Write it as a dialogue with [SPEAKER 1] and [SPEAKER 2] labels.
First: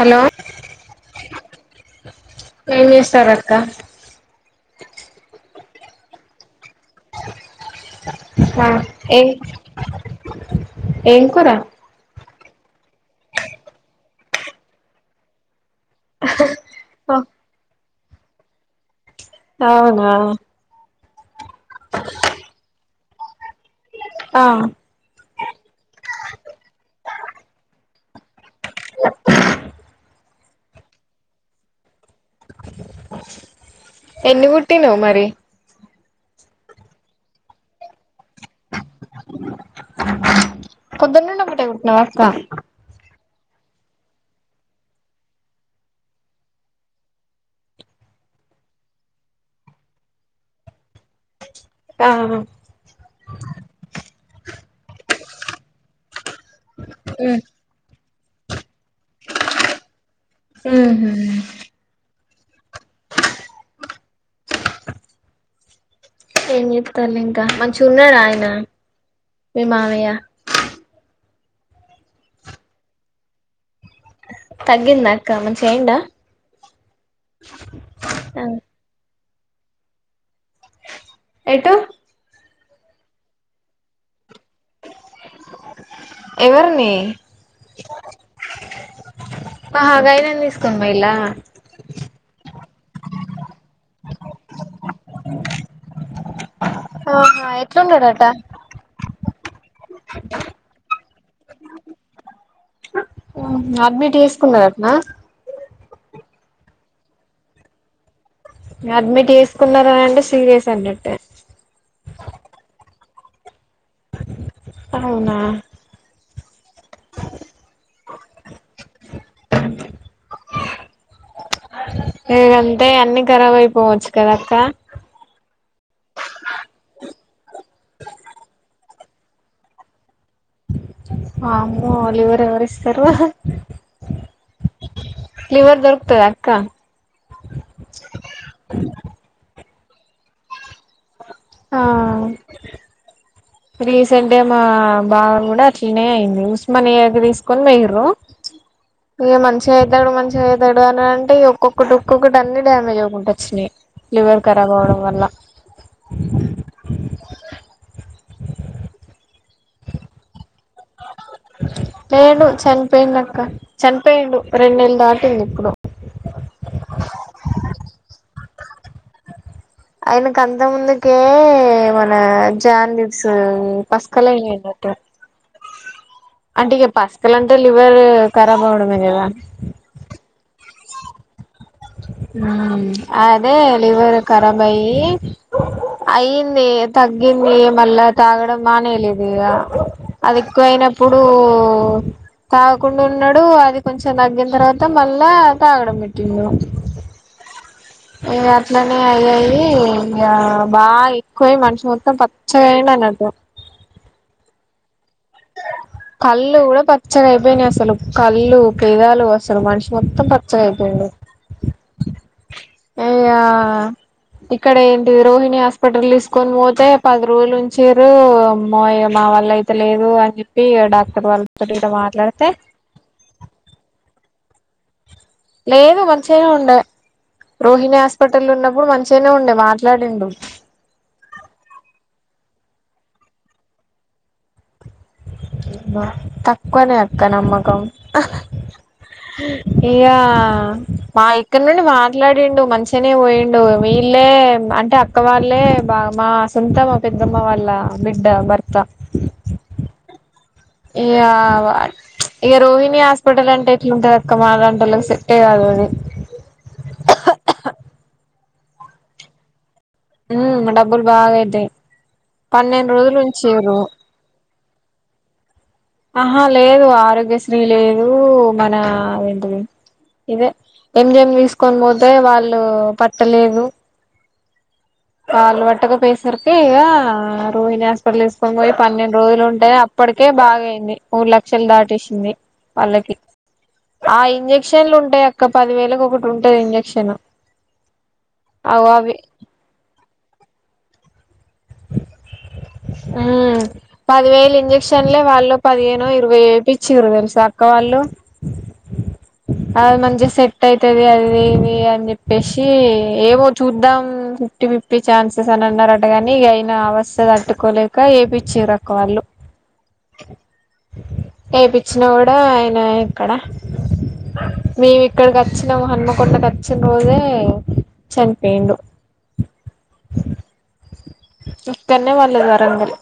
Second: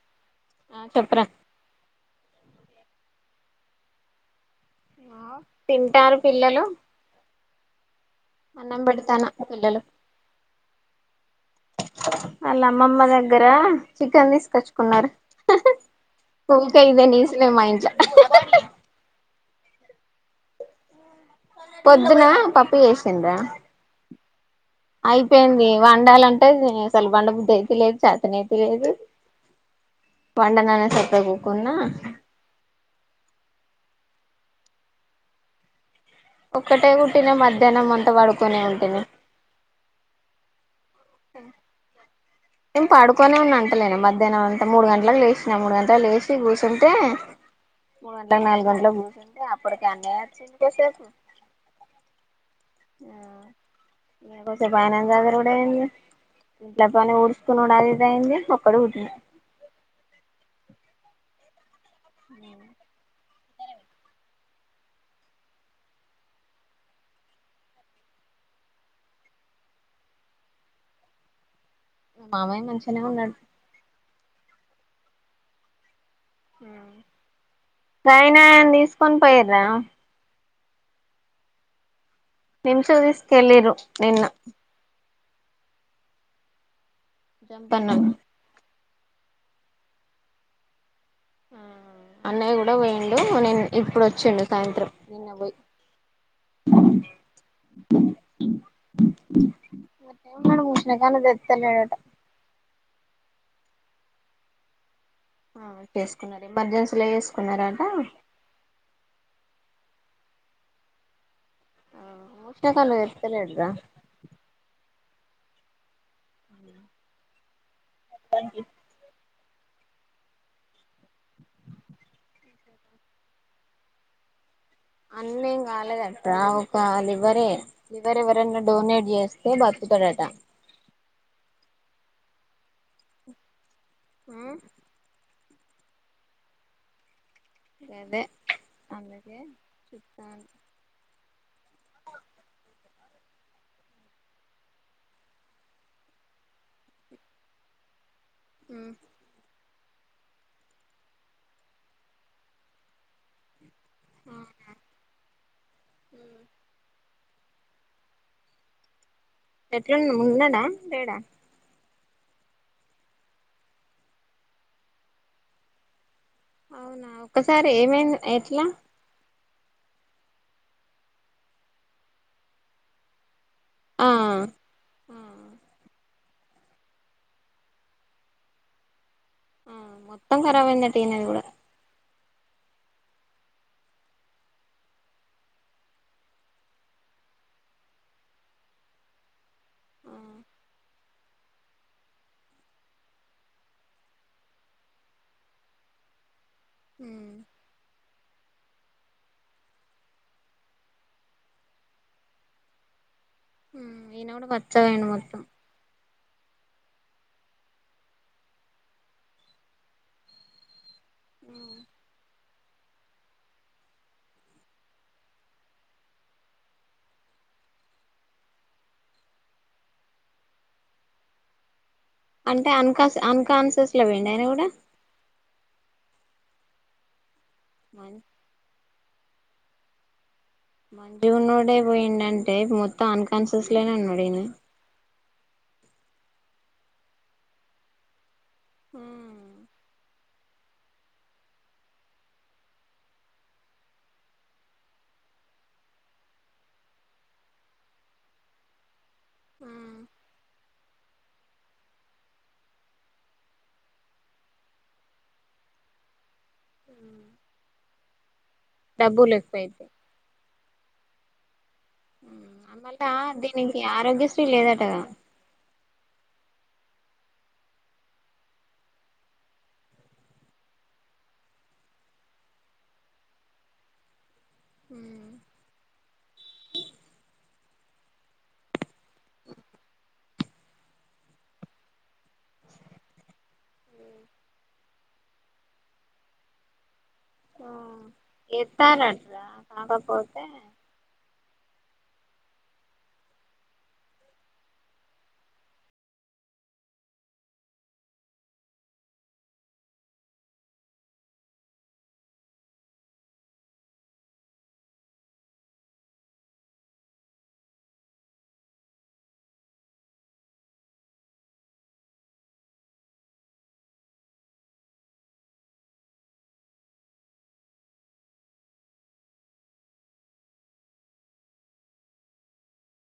[SPEAKER 1] hello
[SPEAKER 2] ఆ చెప్పరా
[SPEAKER 1] ఏం చేస్తారక్క
[SPEAKER 2] తింటారు పిల్లలు
[SPEAKER 1] ఆ
[SPEAKER 2] అన్నం
[SPEAKER 1] ఏ
[SPEAKER 2] పెడతాను పిల్లలు
[SPEAKER 1] ఏం కూరా
[SPEAKER 2] వాళ్ళ అమ్మమ్మ దగ్గర చికెన్ తీసుకొచ్చుకున్నారు [unintelligible] మా ఇంట్ల
[SPEAKER 1] అవునా
[SPEAKER 2] పొద్దున పప్పు చేసిండు రా
[SPEAKER 1] ఆ
[SPEAKER 2] అయిపోయింది వండాలంటే అసలు వండ బుద్ధ అయితే లేదు చేతనే లేదు వండననే సక్కగా కూకున్నా
[SPEAKER 1] ఎన్ని కుట్టినావ్ మరి
[SPEAKER 2] ఒక్కటే కుట్టిన మధ్యాహ్నం అంతా పడుకొనే ఉంటిని
[SPEAKER 1] పొద్దున నుండి ఒక్కటే కొట్టినావాక్క
[SPEAKER 2] నేన్ పాడుకొనే ఉన్నా అంటలేనా మధ్యాహ్నం అంత మూడు గంటలకు లేసిన మూడు గంటలకు లేసి కూర్చుంటే మూడు గంటలకు నాలుగు గంటలకు కూర్చుంటే అప్పటికి అన్నయ వచ్చి ఇంతసేపు
[SPEAKER 1] ఆ
[SPEAKER 2] ఉమ్మ్ కొంసేపు ఆయనను సరవుడు అయింది ఇంట్లో పని ఊడ్చకునుడు అది ఇది అయింది ఒక్కడు పుట్టిన
[SPEAKER 1] మ్మ్ఉహ్మ్
[SPEAKER 2] ఉమ్
[SPEAKER 1] ఏం చెత్తళ్ళు ఇంకా మంచిగా ఉన్నారా ఆయన మీ మావయ్య
[SPEAKER 2] మా మామయ్య మంచిగనే ఉన్నాడు
[SPEAKER 1] తగ్గిందా అక్క మంచిగా అయిండా
[SPEAKER 2] ఆయనాని తీసుకొని పోయిర్రా
[SPEAKER 1] ఎటు
[SPEAKER 2] నిమ్స్‌కి తీసుకెళ్ళిర్రు నిన్న
[SPEAKER 1] ఎవర్ని
[SPEAKER 2] జంప్త్ అన్నాను
[SPEAKER 1] ఆహా గాయనని తీసుకోని పోయిల్లా
[SPEAKER 2] అన్నయ్య కూడా పోయిండు నేను ఇప్పుడు వచ్చిండు సాయంత్రం నిన్న పోయి
[SPEAKER 1] ఆహా ఎట్లున్నాడట
[SPEAKER 2] అట్లే ఉన్నాడు కూసున్నకాడ లేత్తలేడట
[SPEAKER 1] ఉమ్మ్ అడ్మిట్ చేసుకున్నరాటనా
[SPEAKER 2] ఆ చేసుకున్నారు ఎమర్జెన్సీలో చేసుకున్నారాట
[SPEAKER 1] అడ్మిట్ చేసుకున్నారని అంటే సీరియస్ అన్నట్టే
[SPEAKER 2] తాలెడ్రా
[SPEAKER 1] అవునా
[SPEAKER 2] మొత్తానికి
[SPEAKER 1] లేదంటే అన్ని ఖరాబ్ అయిపోవచ్చు కదా అక్క
[SPEAKER 2] అన్నేం కాలేదట్రా ఒక లివరే లివర్ ఎవరనా డొనేట్ చేస్తే బతు కుతడట
[SPEAKER 1] వామ్మో లివరు ఎవరు ఇస్తారు
[SPEAKER 2] ఉమ్మ్
[SPEAKER 1] లివర్ దొరుకుతాదా అక్క
[SPEAKER 2] అదే అందుకే
[SPEAKER 1] ఆ రీసెంటుగా మా బావ కూడా అట్లనే అయింది ఉస్మానియాకి తీసుకొని పోయిర్రు
[SPEAKER 2] ఉమ్
[SPEAKER 1] ఏ మం చేతాడు మంచిగా చేతాడు అని అంటే ఒక్కొక్కటి ఒక్కొక్కటి అన్ని డ్యామేజ్ అవుకుంటా వచ్చినాయి లివర్ ఖరాబ్ అవడం వల్ల
[SPEAKER 2] ఎట్లుండు ఉన్నాడా లేడా
[SPEAKER 1] లేడు చనిపోయిండు అక్క చనిపోయిండు రెండు నెలు దాటింది ఇప్పుడు
[SPEAKER 2] అవునా ఒకసారే ఏమైంది ఎట్లా
[SPEAKER 1] ఆయనకు అంత ముందుకే మన జాడిస్ ఉమ్
[SPEAKER 2] ఆ
[SPEAKER 1] పస్కలైనయన్నట
[SPEAKER 2] ఆ
[SPEAKER 1] అంటే ఇక పసుకలు అంటే లివర్ కరాబ్ అవడమే కదా
[SPEAKER 2] ఆ మొత్తం కరాబైందంట ఇనది కూడా
[SPEAKER 1] ఉమ్ అ అదే లివర్ ఖరాబ్ అయి అయ్యింది తగ్గింది మళ్ళా తాగడం మానేరాలేదిగ
[SPEAKER 2] ఉమ్
[SPEAKER 1] అది ఎక్కువయినప్పుడు తాగకుండుండడు అది కొంచెం తగ్గిన తర్వాత మళ్ళా తాగడం పెట్టి
[SPEAKER 2] ఉమ్
[SPEAKER 1] ఇగ అట్లనే అయ్యి అయి ఇగ బాగా ఎక్కువయి మనిషి మొత్తం పచ్చగాయిండ నద్దు
[SPEAKER 2] ఇనగుడ పచ్చగయిండు మొ
[SPEAKER 1] కళ్ళు కూడా పచ్చగ అయిపోయినయి అసలు కళ్ళు పెదాలు అసలు మనిషి మొత్తం పచ్చగ అయిపోయిండు
[SPEAKER 2] ఉ
[SPEAKER 1] ఇగ ఇక్కడ ఏంటిది రోహిణి హాస్పిటల్తీసుకొని పోతే పది రోజులు ఉంచిర్రు మోయ మ వాళ్ళయితే లేదు అని చెప్పి డాక్టర్ వాళ్ళతోటి ఇట్ల మా
[SPEAKER 2] అంటే అన్కా అన్కాన్సస్లోపోయిండ అయన కూడా
[SPEAKER 1] లేదు మంచిగానే ఉండే రోహిణి హాస్పిటల్ ఉన్నప్పుడు మంచ్ చ్చనే ఉండే మాట్లాడిండు
[SPEAKER 2] మంన్నోడే పోయిండంటే మొత్తం అన్కాన్షిసేస్ లనే ఉన్నాడు ఈన
[SPEAKER 1] తక్కువనే అక్క నమ్మకం
[SPEAKER 2] ఉమ్
[SPEAKER 1] ఇగా మా ఇక్కడి నుండి మాట్లాడిండు మంచిగానే పోయిండు వీళ్ళే అంటే అక్క వాళ్ళే బ మా సొంతం మా పెద్దమ్మ వాళ్ళ బిడ్డ భర్త
[SPEAKER 2] ఉమ్
[SPEAKER 1] ఇగ వట్ ఇగ రోహిణి హాస్పిటల్ అంటే ఎట్లుంటంది అక్క మన లాంటోళ్ళకి సెట్టే కాదు అది
[SPEAKER 2] డబ్బులెక్కువైతయి
[SPEAKER 1] ఉమ్ డబ్బుల్ బాగయితయి
[SPEAKER 2] అంటే ఆ దీనికి ఆరోగ్యశ్రీ లేదటగా
[SPEAKER 1] అహా లేదు ఆరోగ్యశ్రీ లేదు మన ఏంటిది ఇదే ఎంజీమ్ తీసుకొని పోతే వాళ్ళు పట్టలేదు వాల్పట్టగా పేసరికి ఇగా రోహిణి హాస్పిటల్ ఏసుకొని పోయి పన్నెండు రోజులు ఉంటేనే అప్పటికే బాగయింది మూడు లక్షలు దాటెసింది వాళ్ళకి ఆ ఇంజెక్షన్లు ఉంటయి అక్క పది వేలకు ఒకటి ఉంటది ఇంజక్షన్
[SPEAKER 2] ఉమ్
[SPEAKER 1] అగో అవి
[SPEAKER 2] ఎత్తరంట్రా కాకపోతే
[SPEAKER 1] ఉమ్ పదివేలు ఇంజక్షన్లే వాళ్ళు పదిహేను ఇరవై వేపిచ్చిర్రు తెలుస అక్క వాళ్ళు అమంచిగా సెట్ అయితది అది ఇది అని చెప్పేశి ఏవో చూద్దాం టి ఫీఫ్టీ ఛాన్సెస్ అని అన్నారటగని నీగైన అవస్త తట్టుకోలేక ఏపిచిర్రు అక్క వాళ్ళు ఏపిచ్చినా కూడ ఆయన ఎక్కడ మేమిక్కడికి వచ్చినం హన్మకొండకు అచ్చిన రోజే చనిపేండు ఇక్కన్నే వాళ్ళది వరంగల్